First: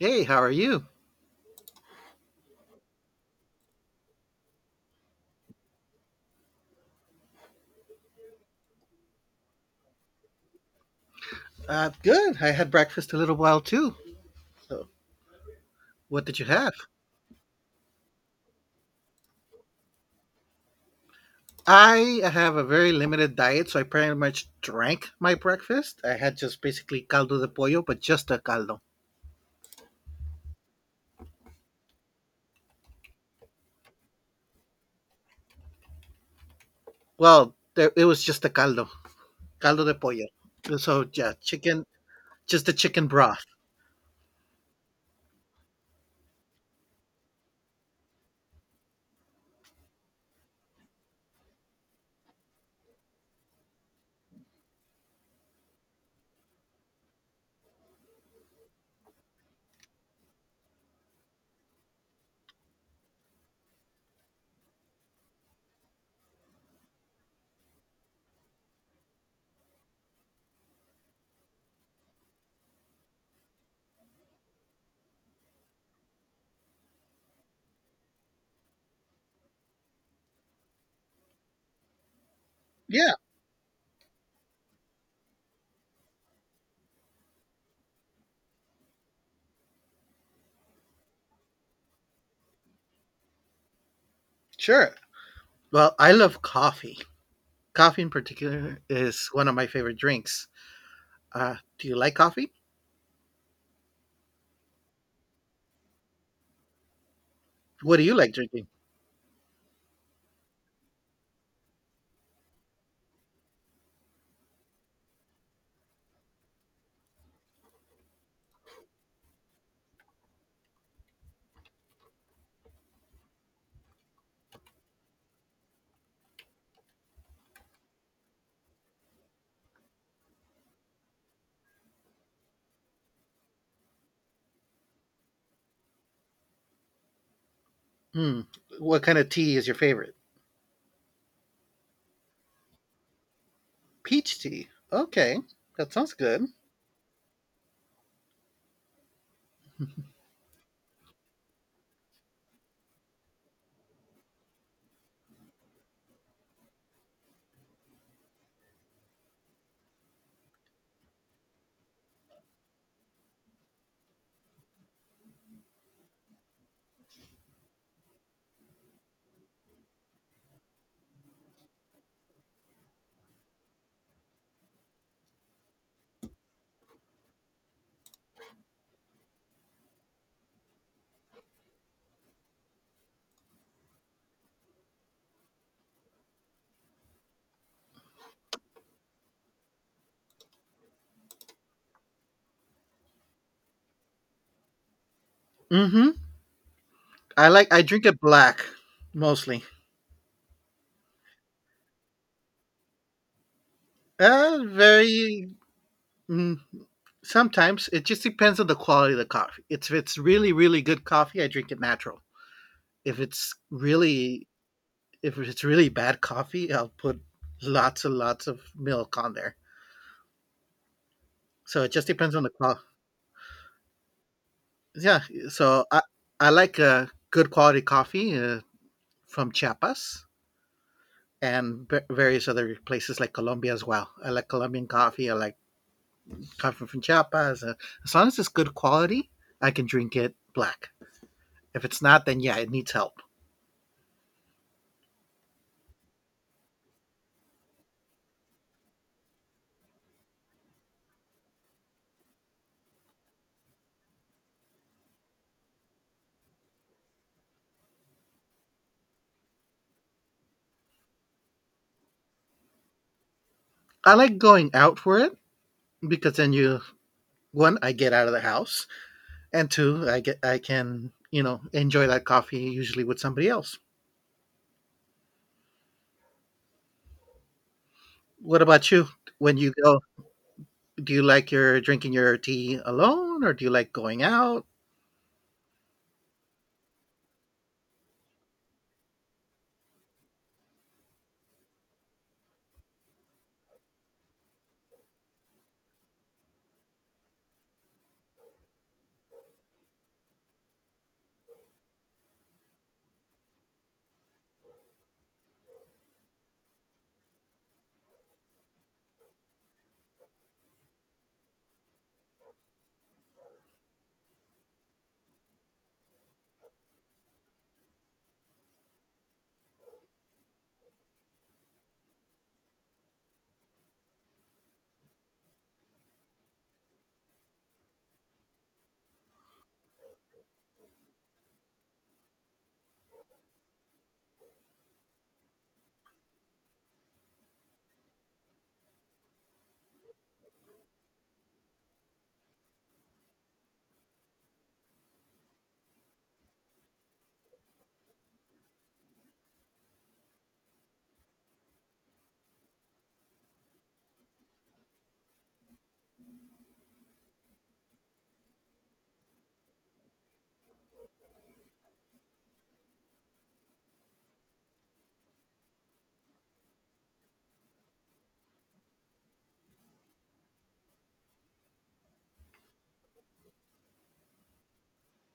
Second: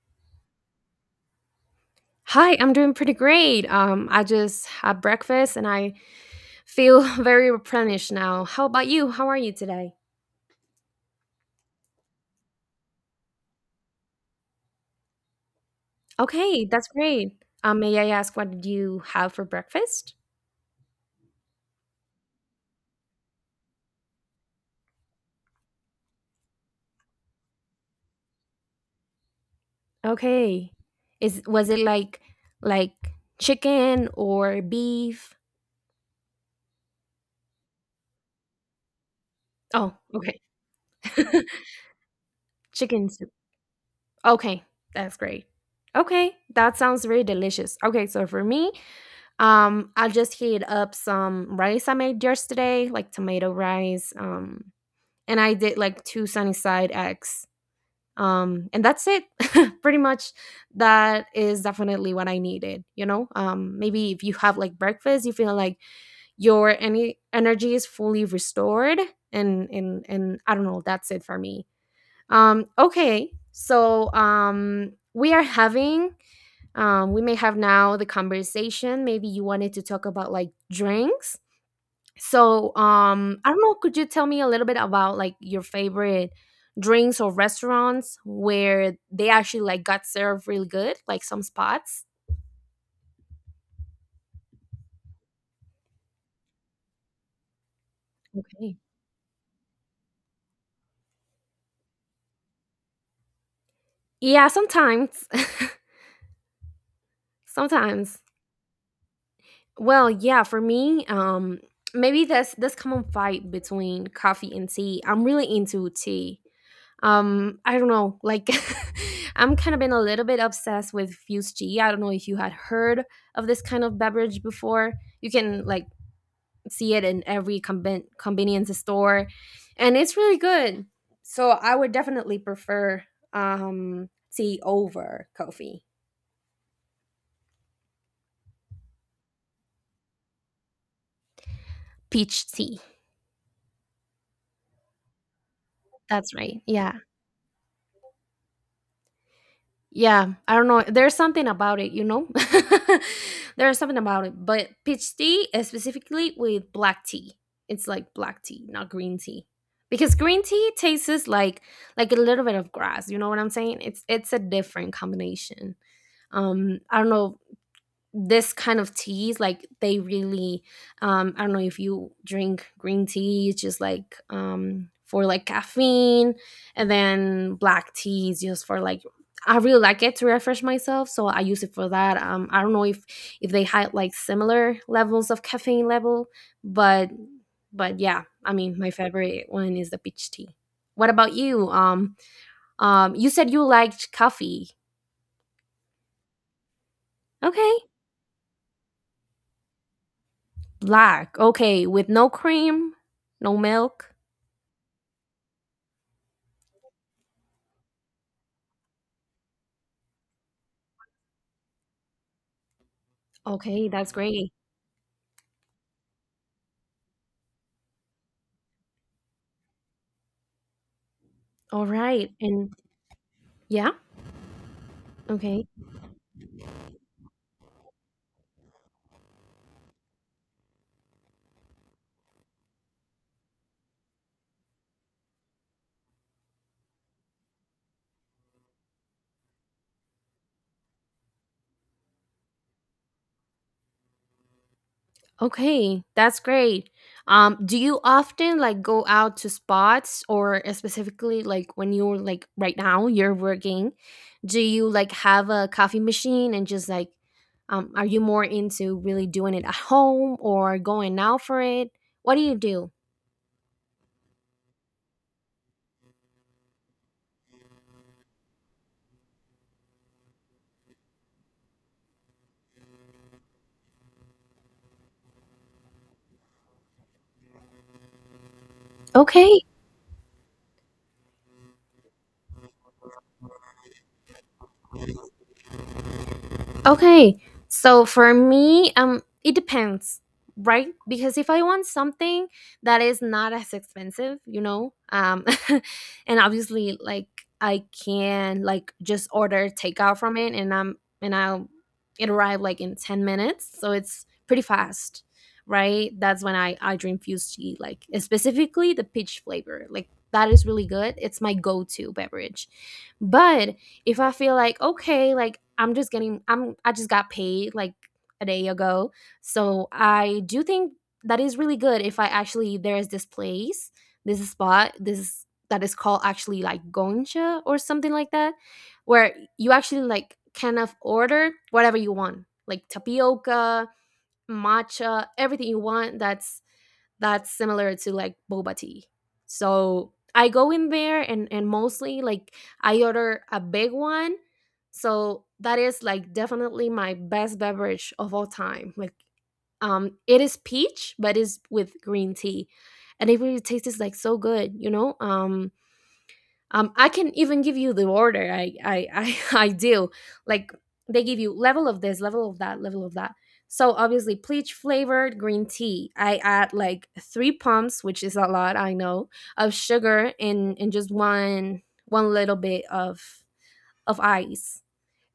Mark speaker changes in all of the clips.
Speaker 1: Hey, how are you?
Speaker 2: Hi, I'm doing pretty great. I just had breakfast and I feel very replenished now. How about you? How are you today?
Speaker 1: Good. I had breakfast a little while too. So, what did you
Speaker 2: Okay,
Speaker 1: have?
Speaker 2: that's great. May I ask what did you have for breakfast?
Speaker 1: I have a very limited diet, so I pretty much drank my breakfast. I had just basically caldo de pollo, but just a caldo.
Speaker 2: Okay. Is was it like like chicken or beef?
Speaker 1: Well, there, it was just a caldo, caldo
Speaker 2: Oh,
Speaker 1: de pollo.
Speaker 2: okay.
Speaker 1: So yeah, chicken, just the chicken
Speaker 2: Chicken soup.
Speaker 1: broth.
Speaker 2: Okay, that's great. Okay, that sounds very delicious. Okay, so for me, I just heat up some rice I made yesterday, like tomato rice. And I did like two Sunnyside X. And that's it. Pretty much, that is definitely what I needed. You know, maybe if you have like breakfast, you feel like your any energy is fully restored, and I don't know. That's it for me. Okay, so we are having we may have now the conversation. Maybe you wanted to talk about like drinks so,
Speaker 1: Yeah,
Speaker 2: I don't know, could you tell me a little bit about like your favorite drinks or restaurants where they actually like got served really good, like some spots?
Speaker 1: sure. Well, I love coffee. Coffee in
Speaker 2: Okay.
Speaker 1: particular is one of my favorite drinks. Do you like coffee?
Speaker 2: Yeah, sometimes.
Speaker 1: What do you
Speaker 2: Sometimes.
Speaker 1: like drinking?
Speaker 2: Well, yeah, for me, maybe that's this common fight between coffee and tea. I'm really into tea. I don't know, like I'm kind of been a little bit obsessed with fused tea. I don't know if you had heard of this kind of beverage before. You can like see it in every convenience store, and it's really good. So I would definitely prefer um, tea over coffee.
Speaker 1: Hmm. What kind of tea is your favorite?
Speaker 2: Peach tea.
Speaker 1: Peach tea. Okay, that sounds
Speaker 2: That's
Speaker 1: good.
Speaker 2: right. Yeah. Yeah. I don't know. There's something about it, you know? There's something about it. But peach tea, specifically with black tea, it's like black tea, not green tea. Because green tea tastes like a little bit of grass, you know what I'm saying? It's a different combination. I don't know, this kind of teas like they really, I don't know if you drink green tea, it's just like for like caffeine, and then black tea is just for like, I really like it to refresh myself, so I use it for that. I don't know if they had like similar levels of caffeine level, but but yeah, I mean my favorite one is the peach tea. What about you? You said you liked coffee.
Speaker 1: Mm-hmm. I like.
Speaker 2: Okay.
Speaker 1: I drink it black, mostly.
Speaker 2: Black. Okay, with no cream, no milk.
Speaker 1: Very. Mm, Sometimes it just depends on the quality of the coffee. It's if it's really really good coffee, I drink it natural. If it's
Speaker 2: Okay, that's
Speaker 1: really
Speaker 2: great.
Speaker 1: if it's really bad coffee, I'll put lots and lots of milk on there. So
Speaker 2: All
Speaker 1: it just
Speaker 2: right.
Speaker 1: depends on the
Speaker 2: And
Speaker 1: quality.
Speaker 2: yeah,
Speaker 1: Yeah.
Speaker 2: okay.
Speaker 1: So I like good quality coffee from Chiapas, and various other places like Colombia as well. I like Colombian coffee. I like coffee from Chiapas. As long as it's good quality, I can drink it black. If it's not, then yeah, it needs help.
Speaker 2: Okay, that's great. Do you often like go out to spots or specifically like when you're like right now you're working, do you like have a coffee machine and just like, are you more into really doing it at home or going out for it? What do you do?
Speaker 1: I like going out for it because then, you one, I get out of the house, and two, I can enjoy that coffee usually with somebody else. What about you? When
Speaker 2: Okay.
Speaker 1: you go, do you like your drinking your tea alone, or do you like going out?
Speaker 2: Okay, so for me, it depends, right? Because if I want something that is not as expensive, you know, and obviously, like I can like just order takeout from it, and I'll it arrive like in 10 minutes, so it's pretty fast, right? That's when I drink fused tea, like specifically the peach flavor, like that is really good. It's my go to beverage, but if I feel like okay, like I just got paid like a day ago. So I do think that is really good if I actually, there is this place, this spot, this that is called actually like Goncha or something like that, where you actually like kind of order whatever you want, like tapioca, matcha, everything you want that's similar to like boba tea. So I go in there and mostly like I order a big one. So that is like definitely my best beverage of all time. Like it is peach, but it's with green tea. And it really tastes like so good, you know? I can even give you the order. I I do like, they give you level of this, level of that, level of that. So obviously peach flavored green tea, I add like three pumps, which is a lot I know, of sugar, and just one little bit of ice,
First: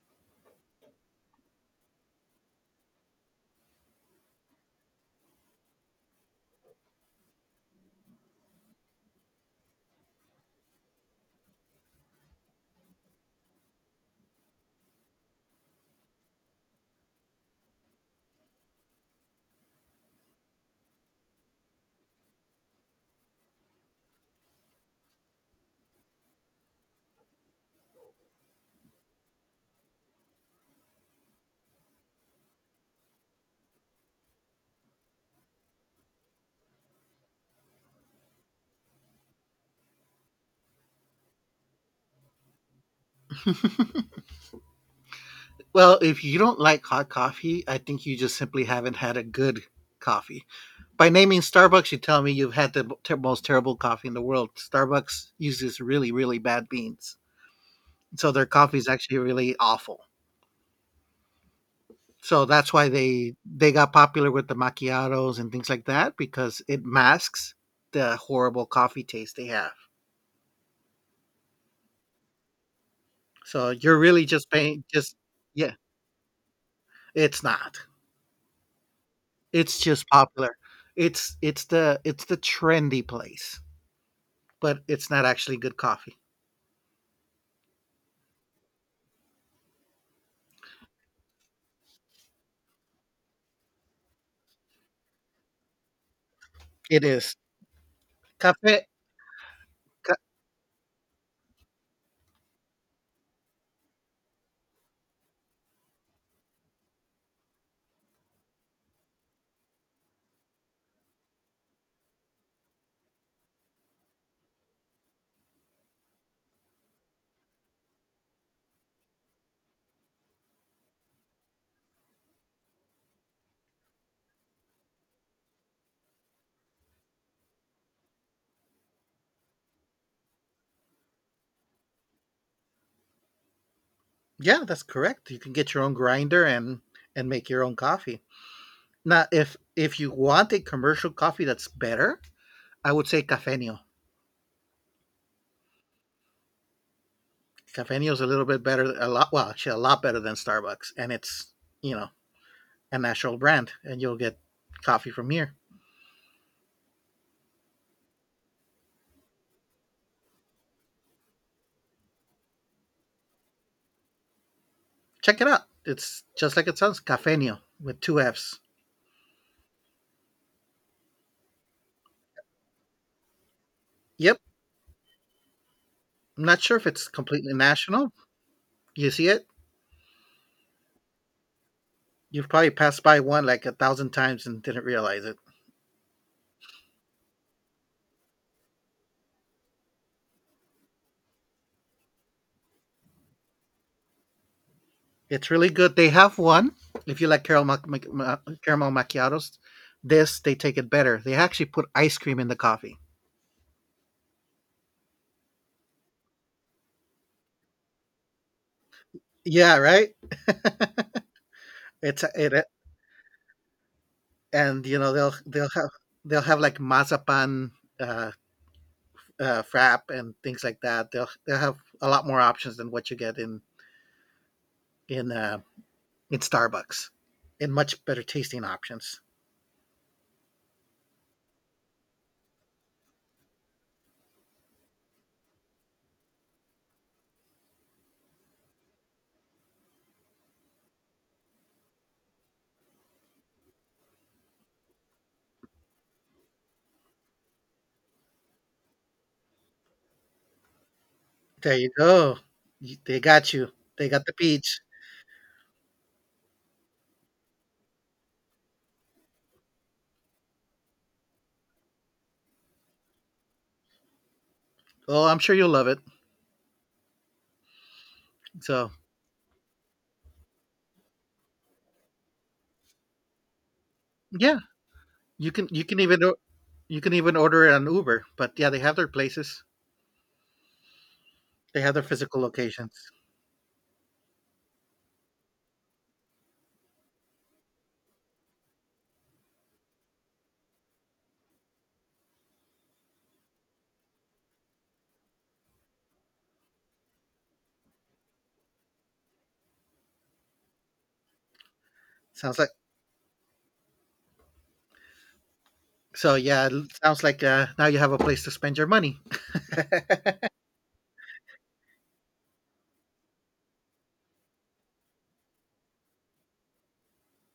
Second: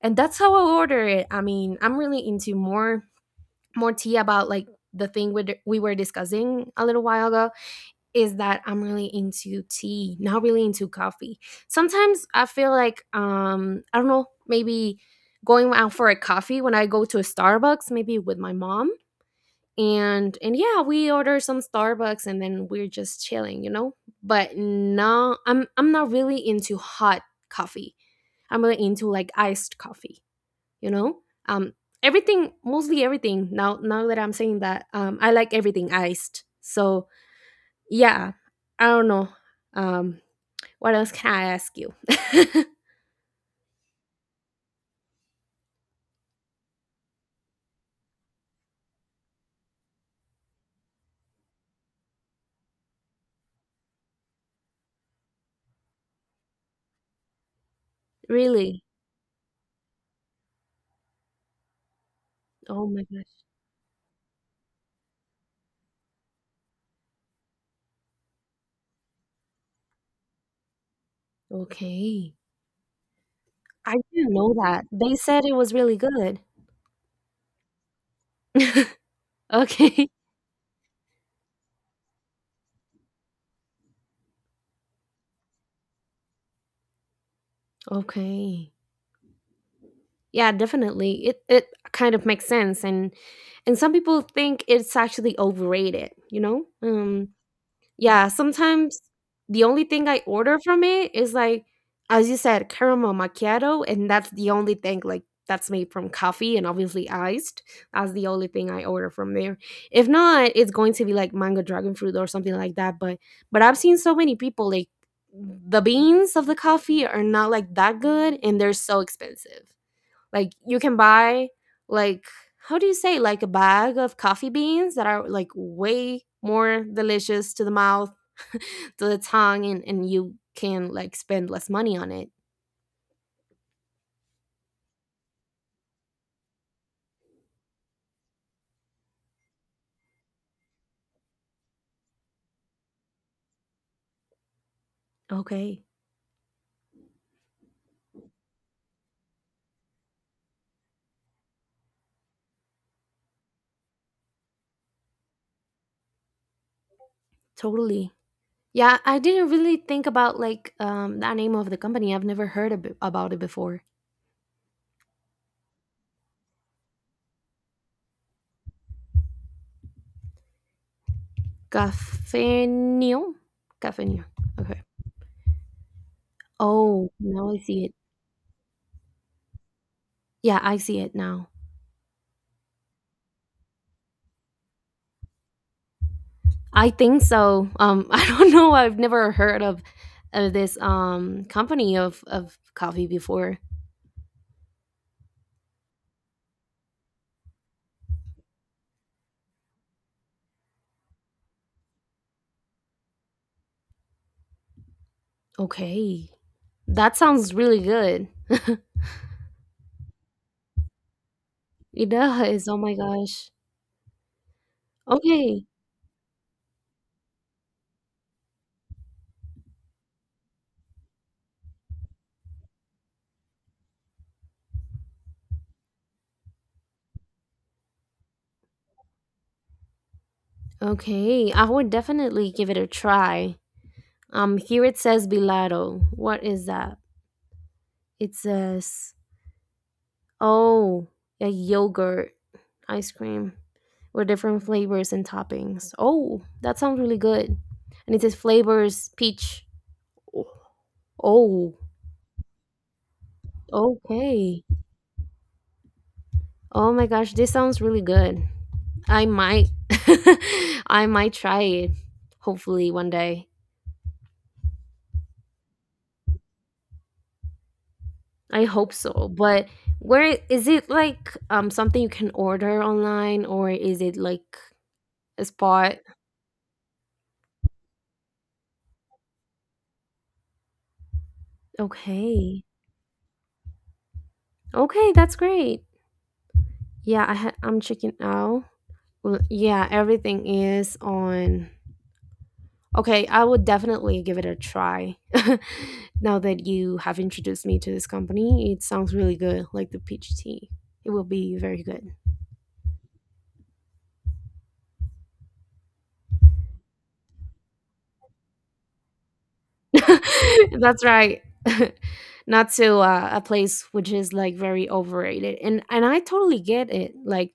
Speaker 2: and that's how I order it. I mean I'm really into more tea. About like the thing we were discussing a little while ago, is that I'm really into tea, not really into coffee. Sometimes I feel like, I don't know, maybe going out for a coffee when I go to a Starbucks, maybe with my mom. And yeah, we order some Starbucks and then we're just chilling, you know? But no, I'm not really into hot coffee. I'm really into like iced coffee, you know? Um Everything, mostly everything, now that I'm saying that, I like everything iced. So yeah, I don't know. Um, what else can I ask you?
Speaker 1: Well, if you don't like hot coffee, I think you just simply haven't had a good coffee. By naming Starbucks, you tell me you've had the most terrible coffee in the world. Starbucks uses really, really bad beans, so their coffee
Speaker 2: Really?
Speaker 1: is actually really awful. So that's
Speaker 2: Oh
Speaker 1: why
Speaker 2: my
Speaker 1: they
Speaker 2: gosh.
Speaker 1: they got popular with the macchiatos and things like that because it masks the horrible coffee taste they have.
Speaker 2: Okay.
Speaker 1: So you're
Speaker 2: I
Speaker 1: really
Speaker 2: didn't
Speaker 1: just
Speaker 2: know
Speaker 1: paying,
Speaker 2: that. They
Speaker 1: just,
Speaker 2: said it was
Speaker 1: yeah,
Speaker 2: really good.
Speaker 1: it's not. It's just
Speaker 2: Okay.
Speaker 1: popular. It's the trendy place. But it's not actually good coffee.
Speaker 2: Okay. Yeah, definitely. It kind of makes sense, and some people think it's actually overrated, you know?
Speaker 1: It is.
Speaker 2: Yeah,
Speaker 1: Cafe
Speaker 2: sometimes the only thing
Speaker 1: ca
Speaker 2: I order from it is, like, as you said, caramel macchiato, and that's the only thing, like, that's made from coffee and obviously iced. That's the only thing I order from there. If not, it's going to be like mango dragon fruit or something like that, but I've seen so many people, like, the beans of the coffee are not, like, that good, and they're so expensive. Like you can buy like how do you say, like a bag of coffee beans that are like way more delicious to the mouth, to the tongue, and you can like spend less money on it.
Speaker 1: yeah, that's correct. You can get your own grinder and make your own coffee. Now if you want a commercial coffee that's better, I would say Cafenio.
Speaker 2: Okay,
Speaker 1: Cafenio is a little bit better, a lot, well, actually a lot better than Starbucks, and it's, you know, a national brand, and you'll get coffee from here.
Speaker 2: totally. Yeah, I didn't really think about like that name of the company. I've never heard about it before.
Speaker 1: Check it out. It's just like it sounds, Cafenio with 2 Fs.
Speaker 2: Cafenio? Cafenio.
Speaker 1: Yep.
Speaker 2: Okay.
Speaker 1: I'm not sure if it's
Speaker 2: Oh, now
Speaker 1: completely
Speaker 2: I see it.
Speaker 1: national. You see it?
Speaker 2: Yeah, I see it now.
Speaker 1: You've probably passed by one like a thousand times and didn't realize it.
Speaker 2: I think so. I don't know. I've never heard of this company of coffee before.
Speaker 1: It's really good. They have one. If you like caramel, caramel macchiatos, this, they take it better. They actually put ice cream in the coffee.
Speaker 2: Okay, that sounds really good.
Speaker 1: Yeah, right.
Speaker 2: It
Speaker 1: it's it,
Speaker 2: does. Oh my gosh.
Speaker 1: and you know they'll
Speaker 2: Okay.
Speaker 1: they'll have they'll have like mazapan, uh, frap and things like that. They'll have a lot more options than what you get in uh, in Starbucks, and much better tasting options.
Speaker 2: Okay. I would definitely give it a try. Here it says Bilado. What is that? It says, oh, a yogurt ice cream with different flavors and toppings. Oh, that sounds really good. And it says flavors peach.
Speaker 1: There
Speaker 2: Oh,
Speaker 1: you go. They got you. They got the
Speaker 2: okay.
Speaker 1: peach.
Speaker 2: Oh my gosh, this sounds really good. I might I might try it hopefully one day.
Speaker 1: Well, I'm sure you'll love it.
Speaker 2: I
Speaker 1: So
Speaker 2: hope so. But where is it, like something you can order online or is it like
Speaker 1: yeah,
Speaker 2: a
Speaker 1: you can you
Speaker 2: spot?
Speaker 1: can even o- you can even order it on Uber. But yeah, they have their places. They have their physical
Speaker 2: Okay.
Speaker 1: locations.
Speaker 2: Okay, that's great. Yeah, I ha- I'm checking out. Well, yeah, everything is on. Okay, I would definitely give it a try. Now that you have introduced me to this company, it sounds really good, like the peach tea. It will be very good.
Speaker 1: Sounds like so. Yeah, it sounds like, now you have a place to spend your money.
Speaker 2: That's right. Not to a place which is like very overrated. And I totally get it. Like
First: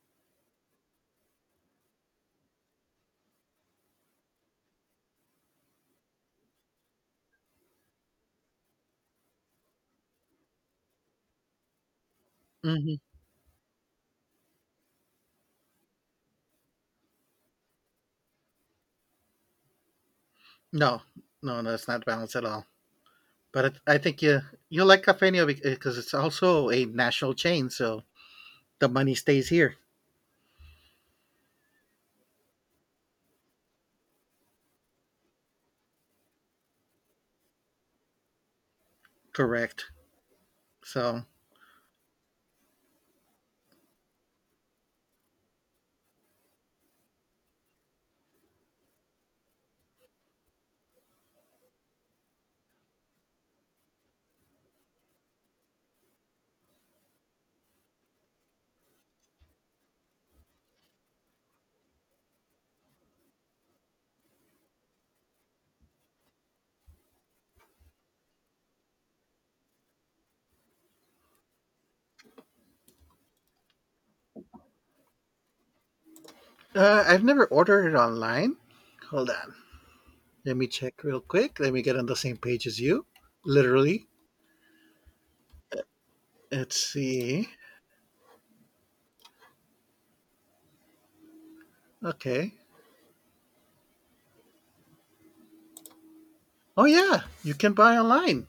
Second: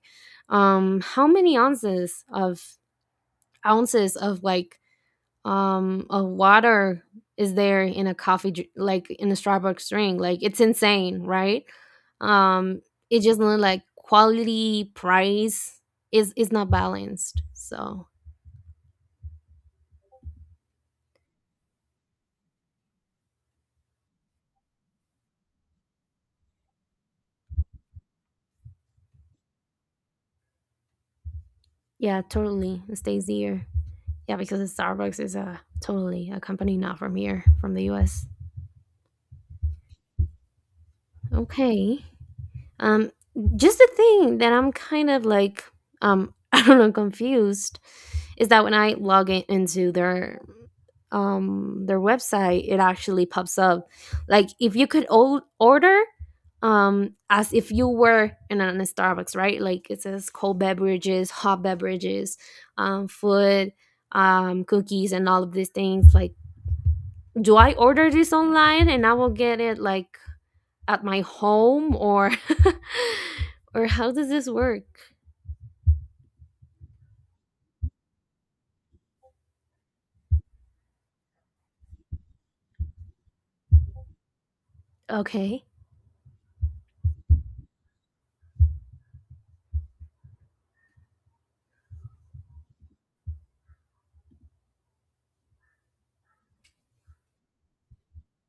Speaker 2: how many ounces of like of water is there in a coffee dr- like in a Starbucks drink, like it's insane, right? um
Speaker 1: Hmm.
Speaker 2: it just look like quality price is not balanced. So
Speaker 1: No, no, no, it's not balanced at all. But I think you like Cafenio because it's also a national chain, so the money stays here.
Speaker 2: yeah, totally, it stays here. Yeah, because Starbucks is a totally a company not from here, from the US.
Speaker 1: Correct. So
Speaker 2: Okay. Um, just the thing that I'm kind of like, I don't know, confused, is that when I log in into their website, it actually pops up like if you could order as if you were in a Starbucks, right? Like it says cold beverages, hot beverages, food, cookies, and all of these things. Like, do I order this online and I will get it like at my home or or how does this work?
Speaker 1: I've never ordered it online. Hold on. Let me check real quick. Let me get on the same page as you. Literally.
Speaker 2: Okay.
Speaker 1: Let's see. Okay. Oh yeah, you can buy online.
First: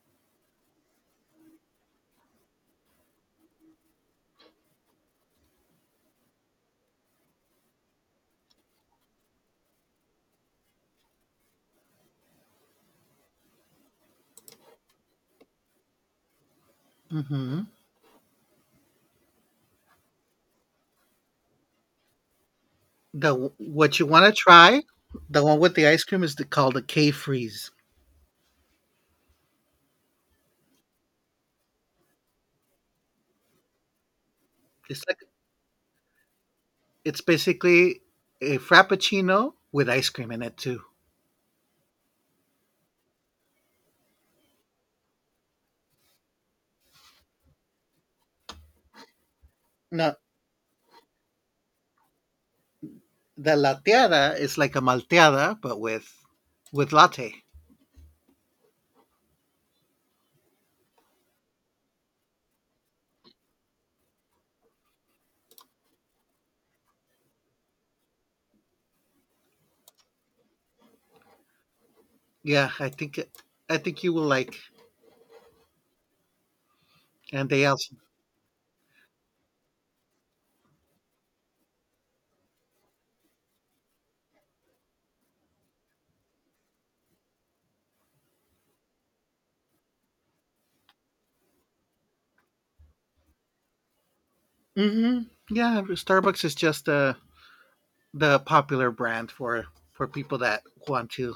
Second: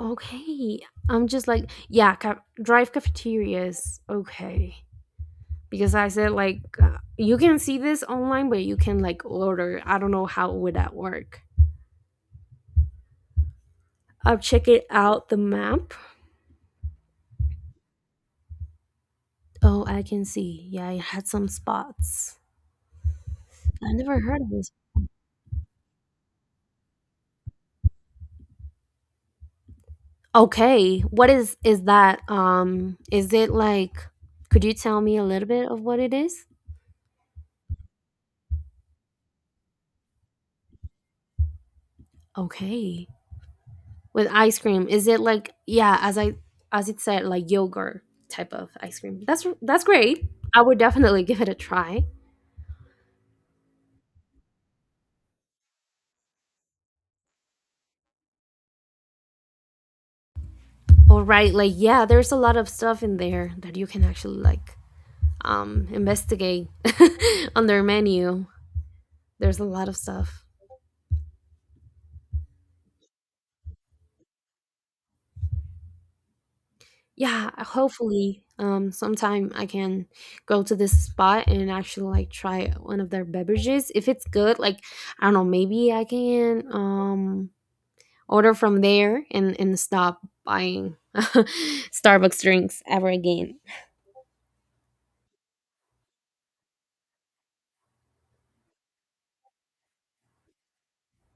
Speaker 2: Okay. I'm just like, yeah, ca- drive cafeterias. Okay. Because I said like you can see this online but you can like order. I don't know how would that work. I'll check it out the map.
Speaker 1: Hmm.
Speaker 2: Oh, I can see. Yeah, it had some spots.
Speaker 1: The
Speaker 2: I
Speaker 1: What you
Speaker 2: never
Speaker 1: want to
Speaker 2: heard of this.
Speaker 1: try, the one with the ice cream is called the K Freeze.
Speaker 2: Okay, what is that? Is it like? Could you tell
Speaker 1: It's
Speaker 2: me
Speaker 1: like
Speaker 2: a little bit of what it is?
Speaker 1: it's basically a frappuccino with ice cream in it too.
Speaker 2: Okay, with ice cream, is it like, yeah, as I as it said, like yogurt type of ice cream? That's
Speaker 1: No,
Speaker 2: great. I would definitely give it a try.
Speaker 1: the lateada is like a malteada but with latte.
Speaker 2: All right, like yeah, there's a lot of stuff in there that you can actually, like, investigate on their menu. There's a lot of stuff.
Speaker 1: Yeah, I think you will like. And
Speaker 2: Yeah,
Speaker 1: they also.
Speaker 2: hopefully sometime I can go to this spot and actually, like, try one of their beverages. If it's good, like, I don't know, maybe I can, order from there and stop buying Starbucks drinks ever again.
Speaker 1: hmm Yeah, Starbucks is just a the popular brand for people that want to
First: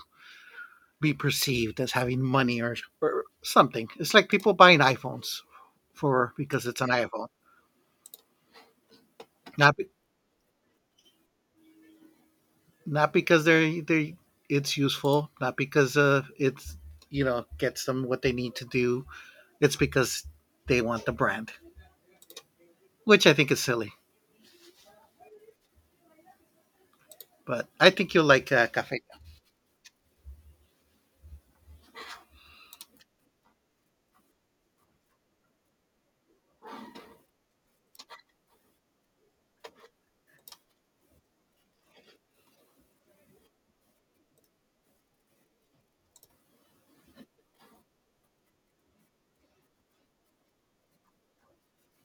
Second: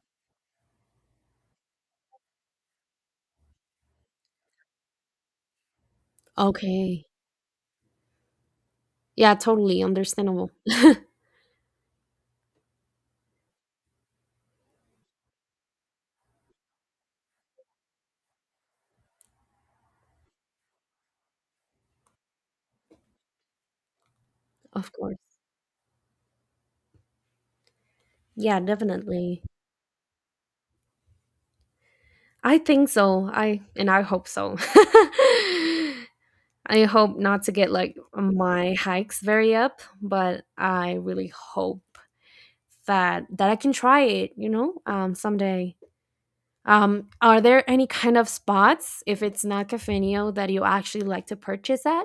Speaker 1: be perceived as having money, or something. It's like people buying iPhones, for because it's an
Speaker 2: Okay,
Speaker 1: iPhone,
Speaker 2: yeah,
Speaker 1: not
Speaker 2: totally
Speaker 1: be-
Speaker 2: understandable.
Speaker 1: not because they it's useful, not because it's, gets them what they need to do. It's because they want the brand, which I think is silly.
Speaker 2: Of course.
Speaker 1: But I think you'll like,
Speaker 2: Yeah,
Speaker 1: Cafe.
Speaker 2: definitely. I think so. I hope so. I hope not to get like my hikes very up, but I really hope that I can try it, you know, someday. Are there any kind of spots, if it's not Cafenio, that you actually like to purchase at?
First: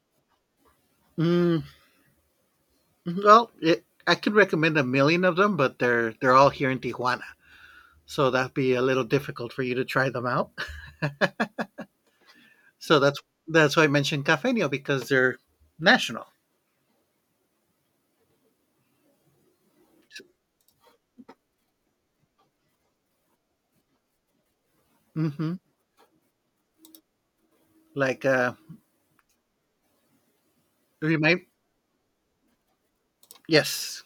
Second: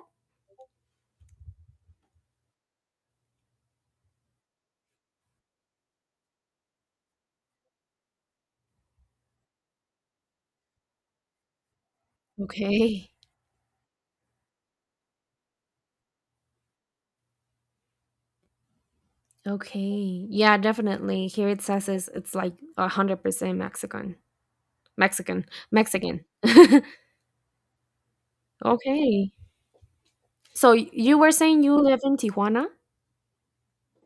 Speaker 1: Mm, well, I could recommend a million of them, but they're all here in Tijuana. So that'd be a little difficult for you to try them out. So
Speaker 2: Okay.
Speaker 1: that's why I mentioned Cafeño because they're national.
Speaker 2: Okay. Yeah, definitely. Here it says it's like 100% Mexican. Mexican.
Speaker 1: hmm
Speaker 2: Mexican.
Speaker 1: Like,
Speaker 2: Okay. So you were
Speaker 1: remind,
Speaker 2: saying you live in Tijuana?
Speaker 1: yes,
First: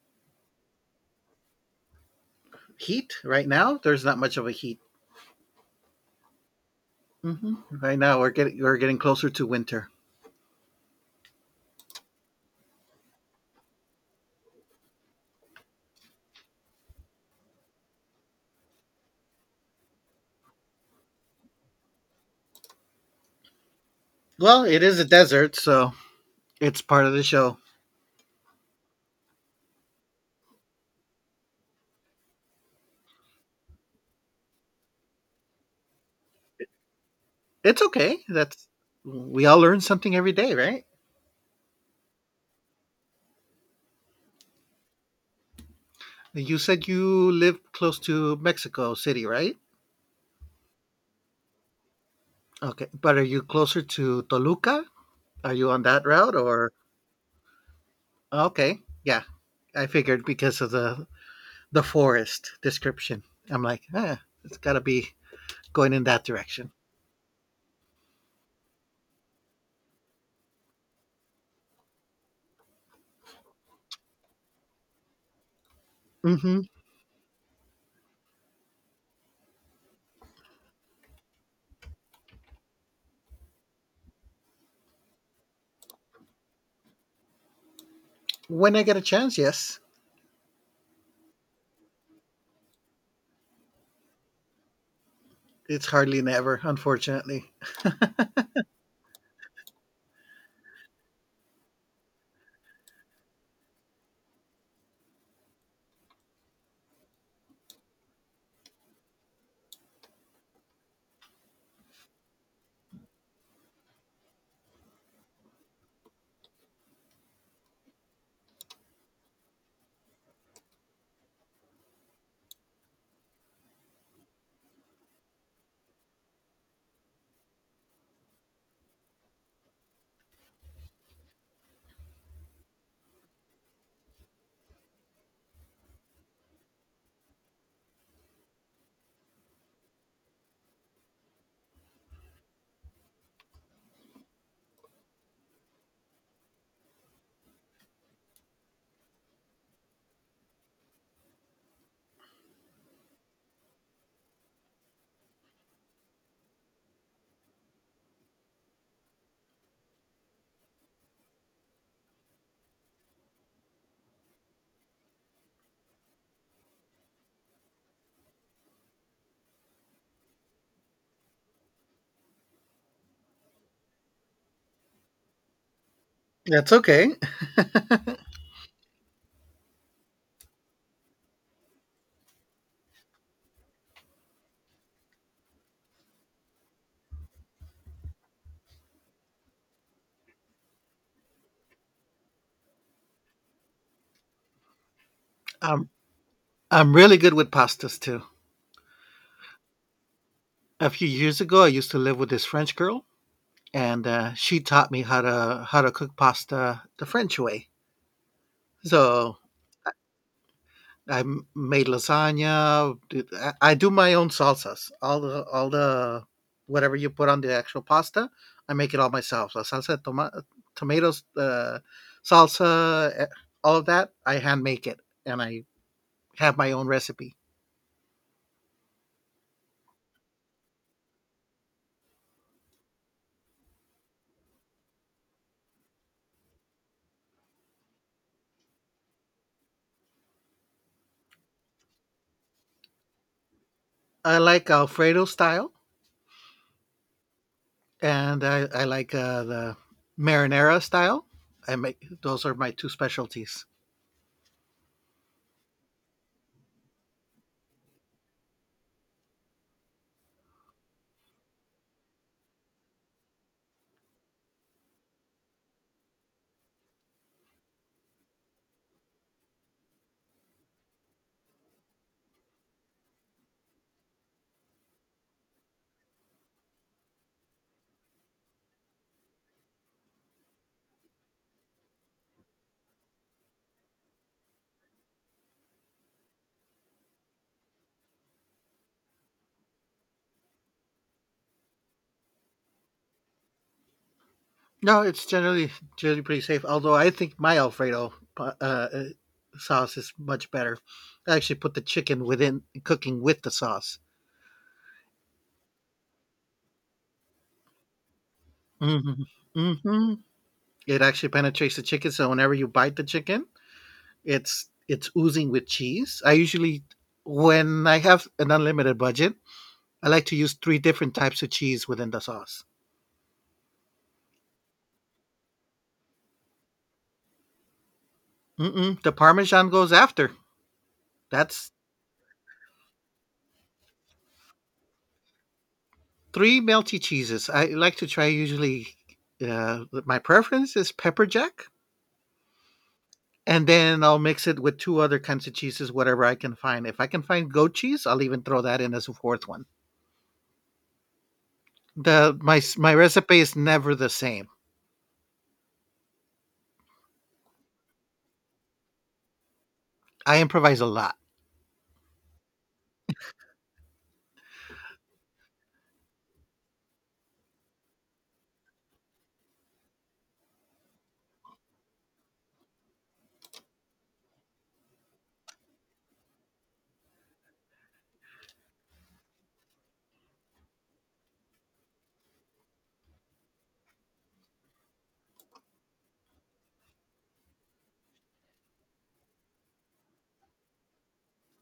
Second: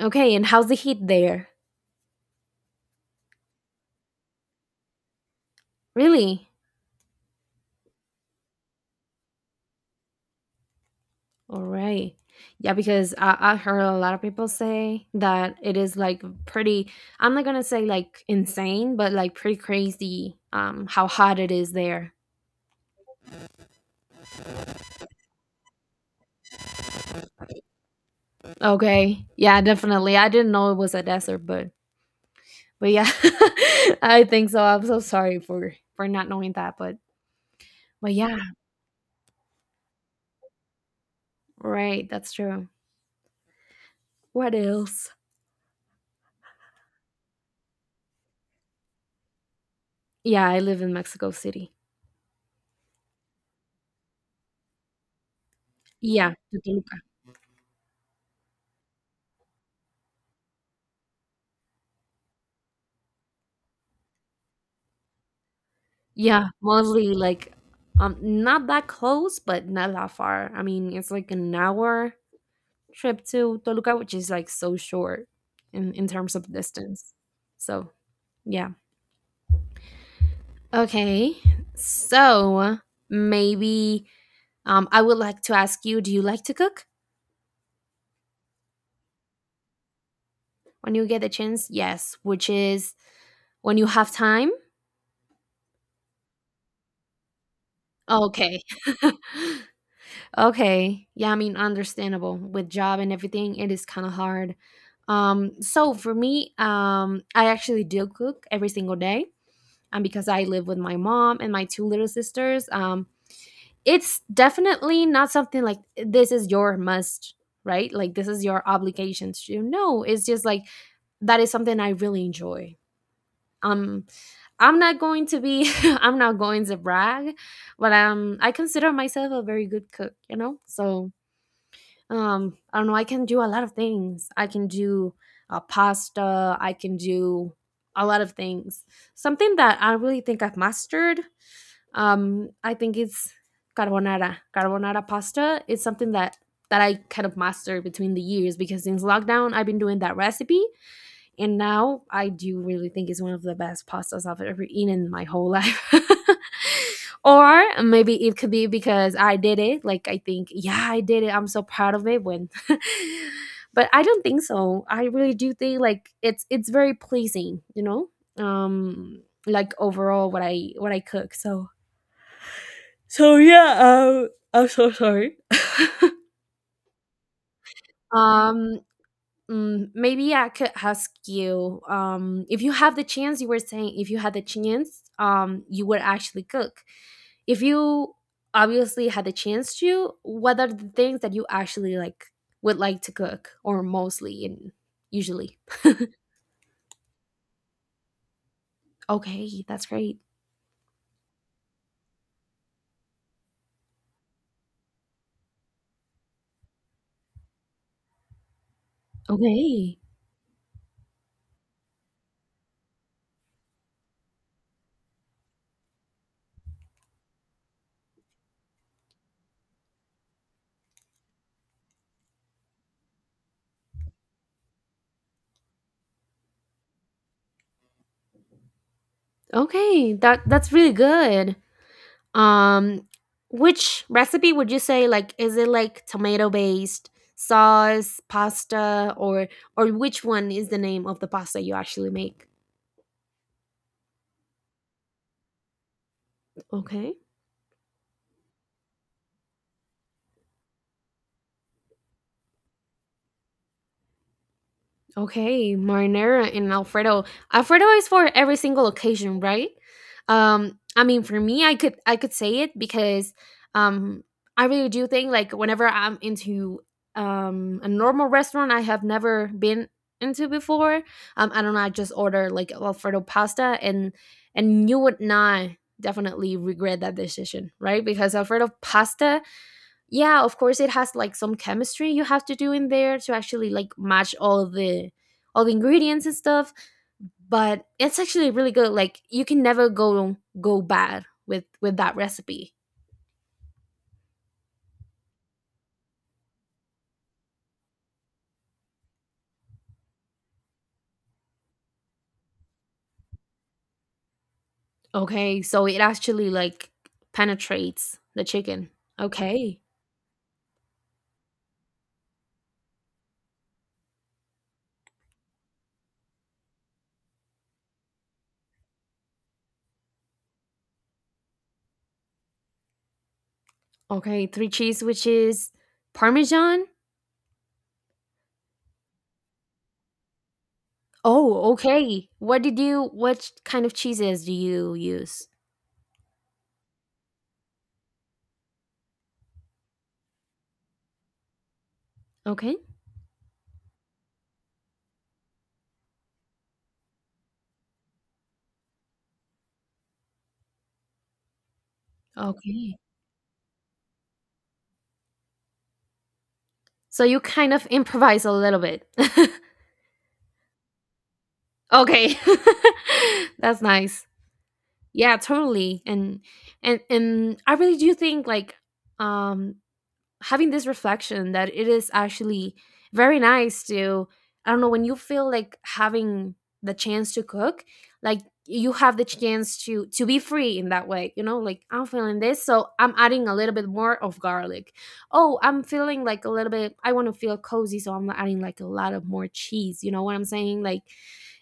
Speaker 2: Okay, and how's the heat there?
Speaker 1: heat right now. There's not much of a heat.
Speaker 2: Really?
Speaker 1: Right now we're getting closer to winter.
Speaker 2: All right. Yeah, because I heard a lot of people say that it is like pretty, I'm not gonna say like insane, but like pretty crazy how hot it is there.
Speaker 1: Well, it is a desert, so it's part of the show.
Speaker 2: Okay. Yeah, definitely. I didn't know it was a desert, but yeah, I think so. I'm so sorry for not knowing that,
Speaker 1: It's
Speaker 2: but
Speaker 1: okay.
Speaker 2: yeah,
Speaker 1: That's We all learn something every day, right?
Speaker 2: right, that's true. What else?
Speaker 1: You said you live close to Mexico City, right?
Speaker 2: Yeah, I live in Mexico City.
Speaker 1: Okay, but are you closer to Toluca? Are you on that route,
Speaker 2: Yeah,
Speaker 1: or?
Speaker 2: Toluca.
Speaker 1: Okay. Yeah. I figured because of the forest description. I'm like, it's got to be going in that
Speaker 2: Yeah,
Speaker 1: direction.
Speaker 2: mostly like not that close, but not that far. I mean, it's like an hour trip to Toluca, which is like so short in terms of
Speaker 1: hmm
Speaker 2: distance. So, yeah. Okay. So, maybe I would like to ask you, do you like to cook
Speaker 1: When I get a chance, yes.
Speaker 2: when you get a chance? Yes, which is when you have time.
Speaker 1: It's hardly never, unfortunately.
Speaker 2: Okay. Okay. Yeah, I mean, understandable. With job and everything, it is kind of hard. So for me, I actually do cook every single day. And because I live with my mom and my two little sisters, it's definitely not something like this is your must, right? Like this is your obligation to do. No, it's just like that is something I really enjoy. Um, I'm not going to be I'm not going to brag, but I consider myself a very good cook, you know? So I don't know, I can do a lot of things. I can do pasta, I can do a lot of things. Something that I really think I've mastered, I think it's carbonara pasta is something that I kind of mastered between the years, because since lockdown I've been doing that recipe, and now I do really think it's one of the best pastas I've ever eaten in my whole life. Or maybe it could be because I did it. Like I think, yeah, I did it. I'm so proud of it when but I don't think so. I really do think like it's very pleasing, you know? Um, like overall what I cook. So yeah, I'm so sorry.
Speaker 1: That's okay.
Speaker 2: Um. Mm, maybe I could ask you, if you have the chance. You were saying if you had the chance, you would actually cook. If you obviously had the chance to, what are the things that you actually like would like to cook, or mostly and usually?
Speaker 1: Um, I'm really good with pastas too.
Speaker 2: Okay, that's great.
Speaker 1: A few years ago, I used to live with this French girl, and she taught me how to cook pasta the French way. So
Speaker 2: Okay,
Speaker 1: made lasagna. I do my own salsas. All the Whatever you put on the actual pasta, I make it all myself. La salsa de tomatoes, salsa, all of that, I hand make it, and I have my own recipe.
Speaker 2: okay, that that's really good. Um, which recipe would you say, like, is it like tomato based sauce, pasta, or which one is the name of the pasta you actually make?
Speaker 1: I like Alfredo style,
Speaker 2: Okay.
Speaker 1: and I like, the marinara style. I make Those are my two specialties.
Speaker 2: Okay, marinara and Alfredo. Alfredo is for every single occasion, right? I mean, for me, I could say it because um, I really do think like whenever I'm into a normal restaurant I have never been into before, I don't know, I just order like Alfredo pasta, and you would not definitely regret that decision, right? Because Alfredo pasta, yeah, of course it has like some chemistry you have to do in there to actually like match all the ingredients and stuff, but it's actually really good. Like you can never go bad with that recipe.
Speaker 1: No, it's generally pretty safe. Although I think my Alfredo sauce is much better. I actually put the chicken within cooking with the sauce.
Speaker 2: Okay, so it actually like penetrates the chicken.
Speaker 1: Hmm.
Speaker 2: Okay.
Speaker 1: Hmm. It actually penetrates the chicken, so whenever you bite the chicken, it's oozing with cheese. I usually, when I have an unlimited budget, I like to use three different types of cheese within the sauce.
Speaker 2: Okay, three cheese, which is parmesan?
Speaker 1: Mm-mm. The Parmesan goes after. That's
Speaker 2: Oh okay, what did you what kind of cheeses do you use?
Speaker 1: Three melty cheeses. I like to try usually. My preference is pepper jack,
Speaker 2: Okay.
Speaker 1: and then I'll mix it with two other kinds of cheeses, whatever I can find. If I can find goat cheese, I'll even throw that in as a fourth one. My
Speaker 2: Okay,
Speaker 1: recipe is never the same.
Speaker 2: so you kind of improvise a little bit.
Speaker 1: I improvise a lot.
Speaker 2: Okay. That's nice. Yeah, totally. And and I really do think like um having this reflection that it is actually very nice to, I don't know, when you feel like having the chance to cook, like you have the chance to be free in that way, you know, like I'm feeling this, so I'm adding a little bit more of garlic. Oh, I'm feeling like a little bit, I want to feel cozy, so I'm adding like a lot of more cheese. You know what I'm saying? Like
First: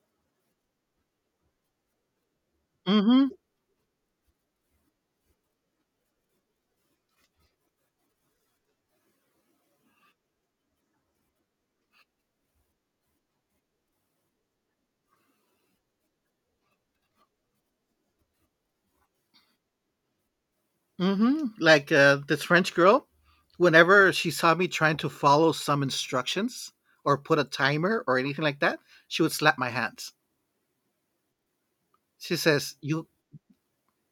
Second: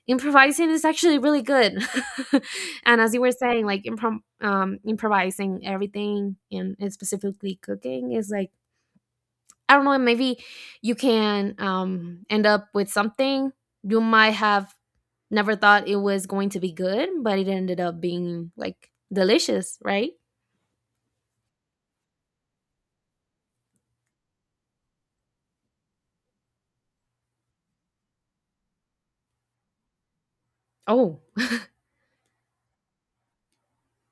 Speaker 2: improvising is actually really good. And as you
Speaker 1: Mm-hmm.
Speaker 2: were saying, like improm improvising everything, and specifically cooking is like, I don't know, maybe you can end up with something you might have never thought it was going to be good, but it ended up being like delicious, right?
Speaker 1: Mm-hmm. Like, this French girl, whenever she saw me trying to follow some instructions or put a timer or anything like that, she would slap my hands.
Speaker 2: Oh,
Speaker 1: She says, "You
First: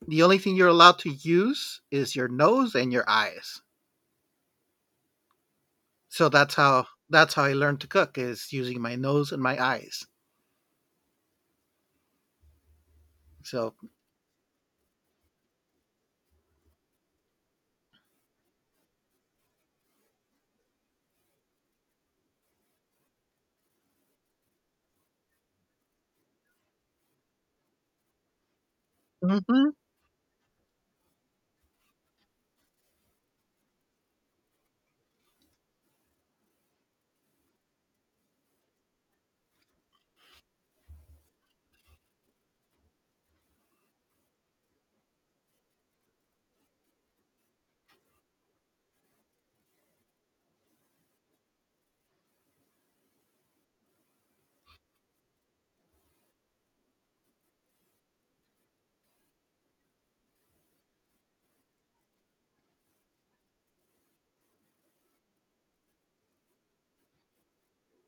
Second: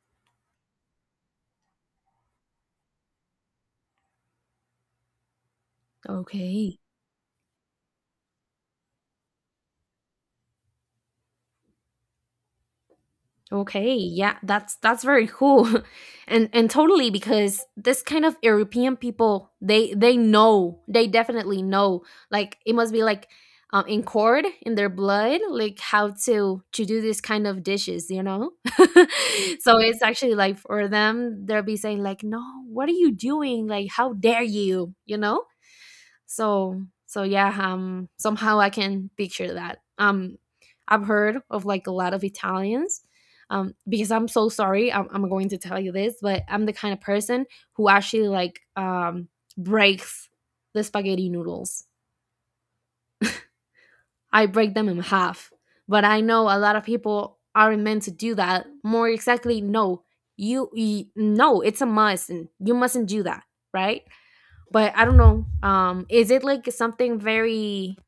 Speaker 1: The only thing you're allowed to use is your nose and your eyes. So that's
Speaker 2: okay.
Speaker 1: how that's how I learned to cook is using my nose and my eyes. So,
Speaker 2: Okay, yeah, that's very cool. And totally, because this kind of European people, they know, they definitely know. Like it must be like in cord in their blood, like how to do this kind of dishes, you know?
Speaker 1: hmm
Speaker 2: So it's actually like for them, they'll be saying like, "No, what are you doing? Like how dare you?" You know? So so yeah, somehow I can picture that. Um, I've heard of like a lot of Italians. Because I'm so sorry, I'm going to tell you this, but I'm the kind of person who actually like breaks the spaghetti noodles. I break them in half. But I know a lot of people aren't meant to do that. More exactly, no. You no, it's a must and you mustn't do that, right? But I don't know. Um, is it like something very,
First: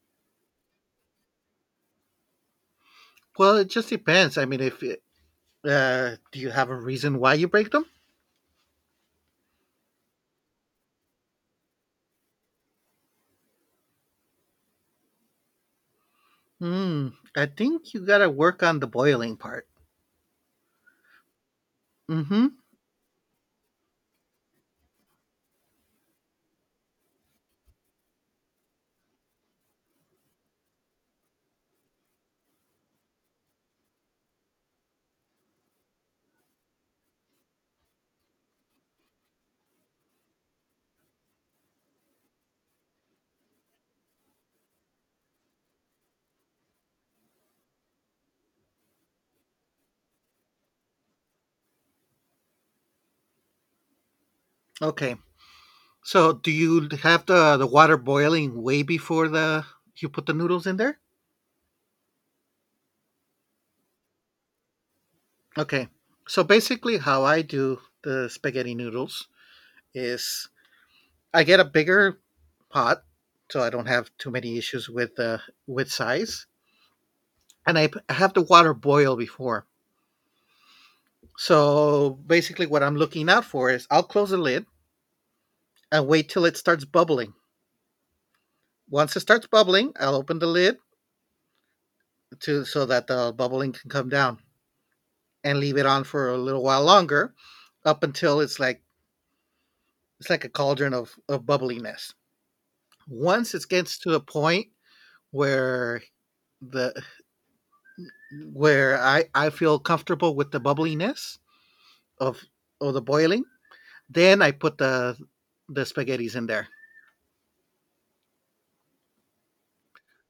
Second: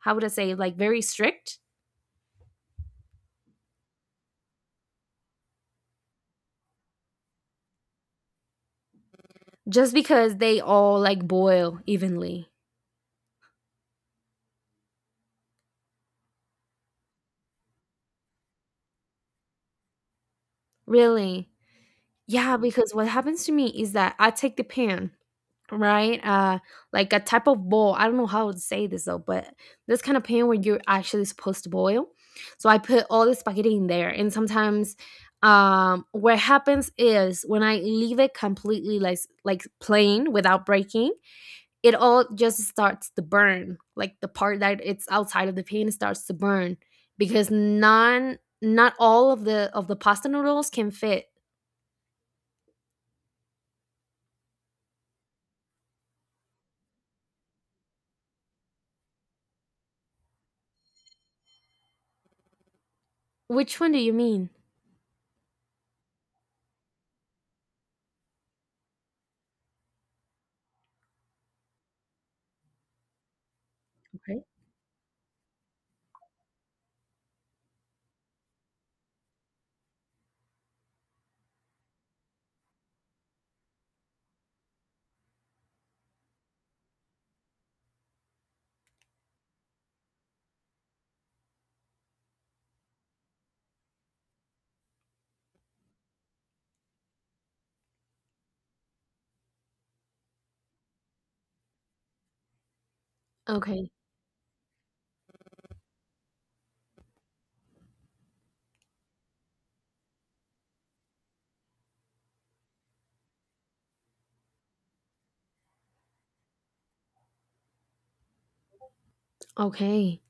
Speaker 2: how would I say, like very strict?
Speaker 1: well, it just depends. I mean, if it, do you have a reason why you break them?
Speaker 2: Just because they all like boil evenly.
Speaker 1: Hmm. I think you gotta work on the boiling part.
Speaker 2: Really? Yeah,
Speaker 1: Mm-hmm.
Speaker 2: because what happens to me is that I take the pan, right? Uh, like a type of bowl. I don't know how to say this though, but this kind of pan where you're actually supposed to boil. So I put all the spaghetti in there, and sometimes what happens is when I leave it completely like plain without breaking it, all just starts to burn, like the part that it's outside of the pan starts to burn, because none not all of the pasta noodles can fit.
Speaker 1: Okay. So do you have the water boiling way before the you put the noodles in there?
Speaker 2: Which one do you mean?
Speaker 1: Okay. So basically, how I do the spaghetti noodles is I get a bigger pot, so I don't have too
Speaker 2: Okay.
Speaker 1: many issues with size. And I have the water boil before. So basically, what I'm looking out for is I'll close the lid and wait till it starts bubbling. Once it starts bubbling, I'll open the lid, to so that the bubbling can come down and leave it on for a little while longer, up until it's like a cauldron of bubbliness. Once it
Speaker 2: Okay.
Speaker 1: gets to a point where the I feel comfortable with the bubbliness of of the boiling. Then I put the spaghettis in there.
Speaker 2: Okay,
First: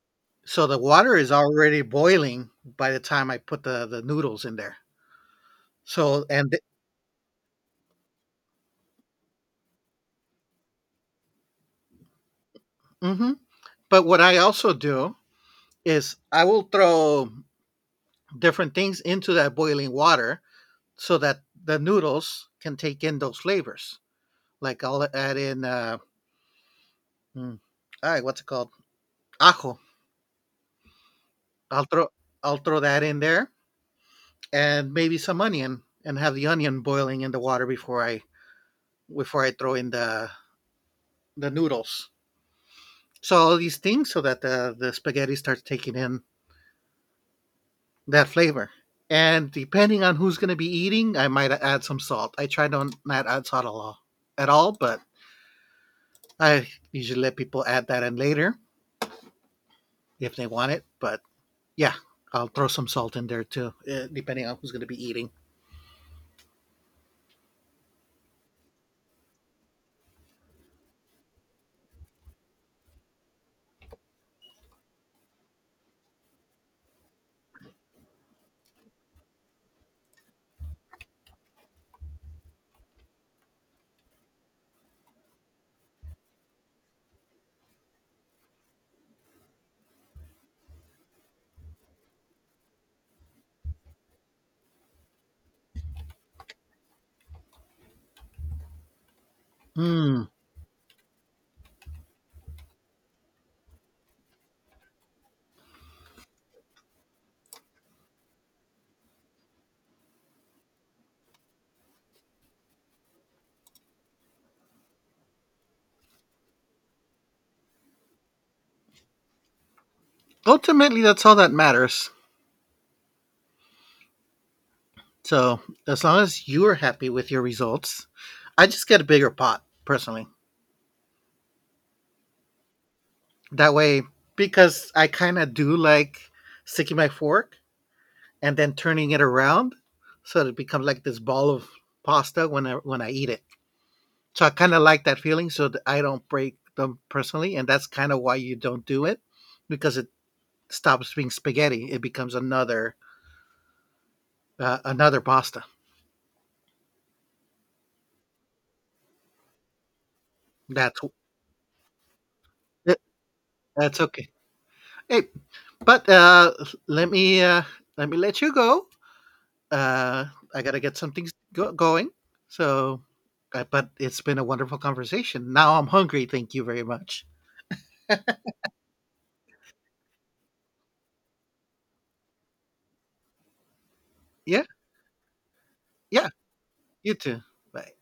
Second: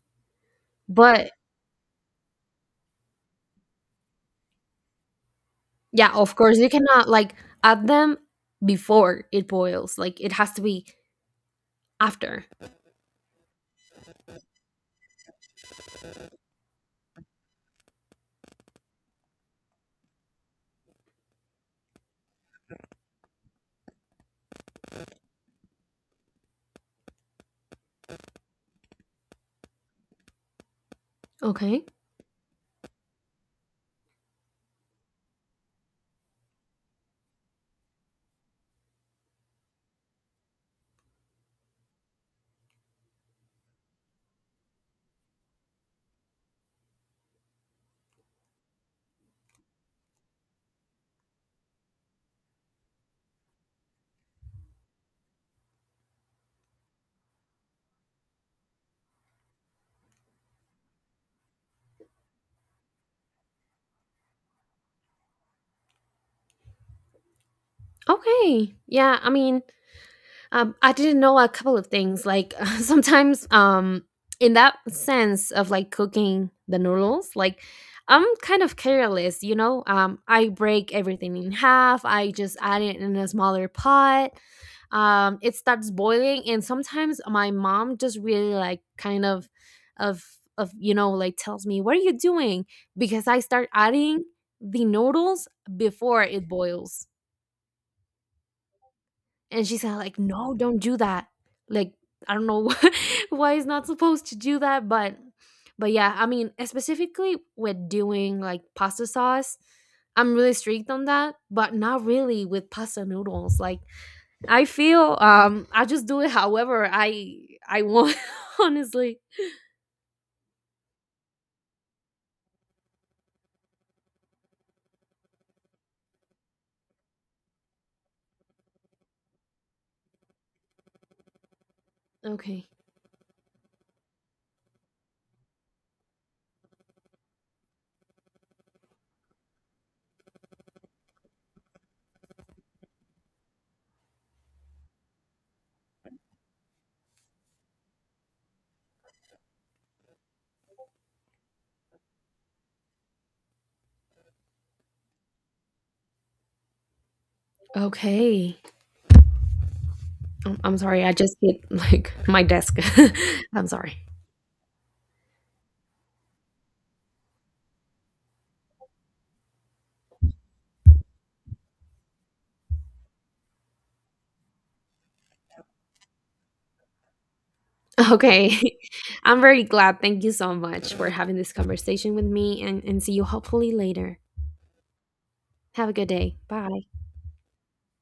Speaker 1: So the water
Speaker 2: but
Speaker 1: is already boiling by the time I put the noodles in there.
Speaker 2: yeah,
Speaker 1: So
Speaker 2: of
Speaker 1: and
Speaker 2: course you cannot like add them before it boils, like it has to be after.
Speaker 1: hmm but what I also do is I will throw different things into that boiling water so that the noodles can take in those flavors. Like I'll add in, mm, what's it called? Ajo.
Speaker 2: Okay.
Speaker 1: I'll throw I'll throw that in there, and maybe some onion, and have the onion boiling in the water before I throw in the noodles. So all these things so that the spaghetti starts taking in that flavor. And depending on who's going to be eating, I might add some salt. I try to not add salt at all, but I usually let people add that in later if they want it. But yeah, I'll throw some salt in there too, depending on who's going to be eating.
Speaker 2: Okay, yeah, I mean, um, I didn't know a couple of things. Like sometimes, in that sense of like cooking the noodles, like I'm kind of careless, you know. I break everything in half. I just add it in a smaller pot. It starts boiling, and sometimes my mom just really like kind of, of of you know, like tells me what are you doing, because I start adding the noodles before it boils, and she said like,
Speaker 1: Hmm.
Speaker 2: no, don't do that. Like I don't know why it's not supposed to do that, but yeah, I mean specifically with doing like pasta sauce, I'm really strict on that, but not really with pasta noodles. Like I feel, I just do it however I want honestly.
Speaker 1: Ultimately, that's all that matters. So as long as you're happy with your results, I just get a bigger pot personally.
Speaker 2: Okay.
Speaker 1: That way, because I kind of do like sticking my fork and then turning it around, so it becomes like this ball of pasta when I eat it. So I kind of like that feeling, so that I don't break them personally, and that's kind of why you don't do it, because it stops being spaghetti. It becomes another pasta.
Speaker 2: Okay, I'm
Speaker 1: That's
Speaker 2: sorry, I just hit like my desk. I'm sorry.
Speaker 1: that's okay. Hey, But let me uh, let me let you go. Uh, I gotta get some things going. So, but it's been a wonderful conversation. Now I'm hungry. Thank you very much.
Speaker 2: Okay. I'm very glad. Thank you so much for having this conversation with me and see you hopefully later.
Speaker 1: Yeah,
Speaker 2: Have a good
Speaker 1: yeah.
Speaker 2: day. Bye.
Speaker 1: You too. Bye.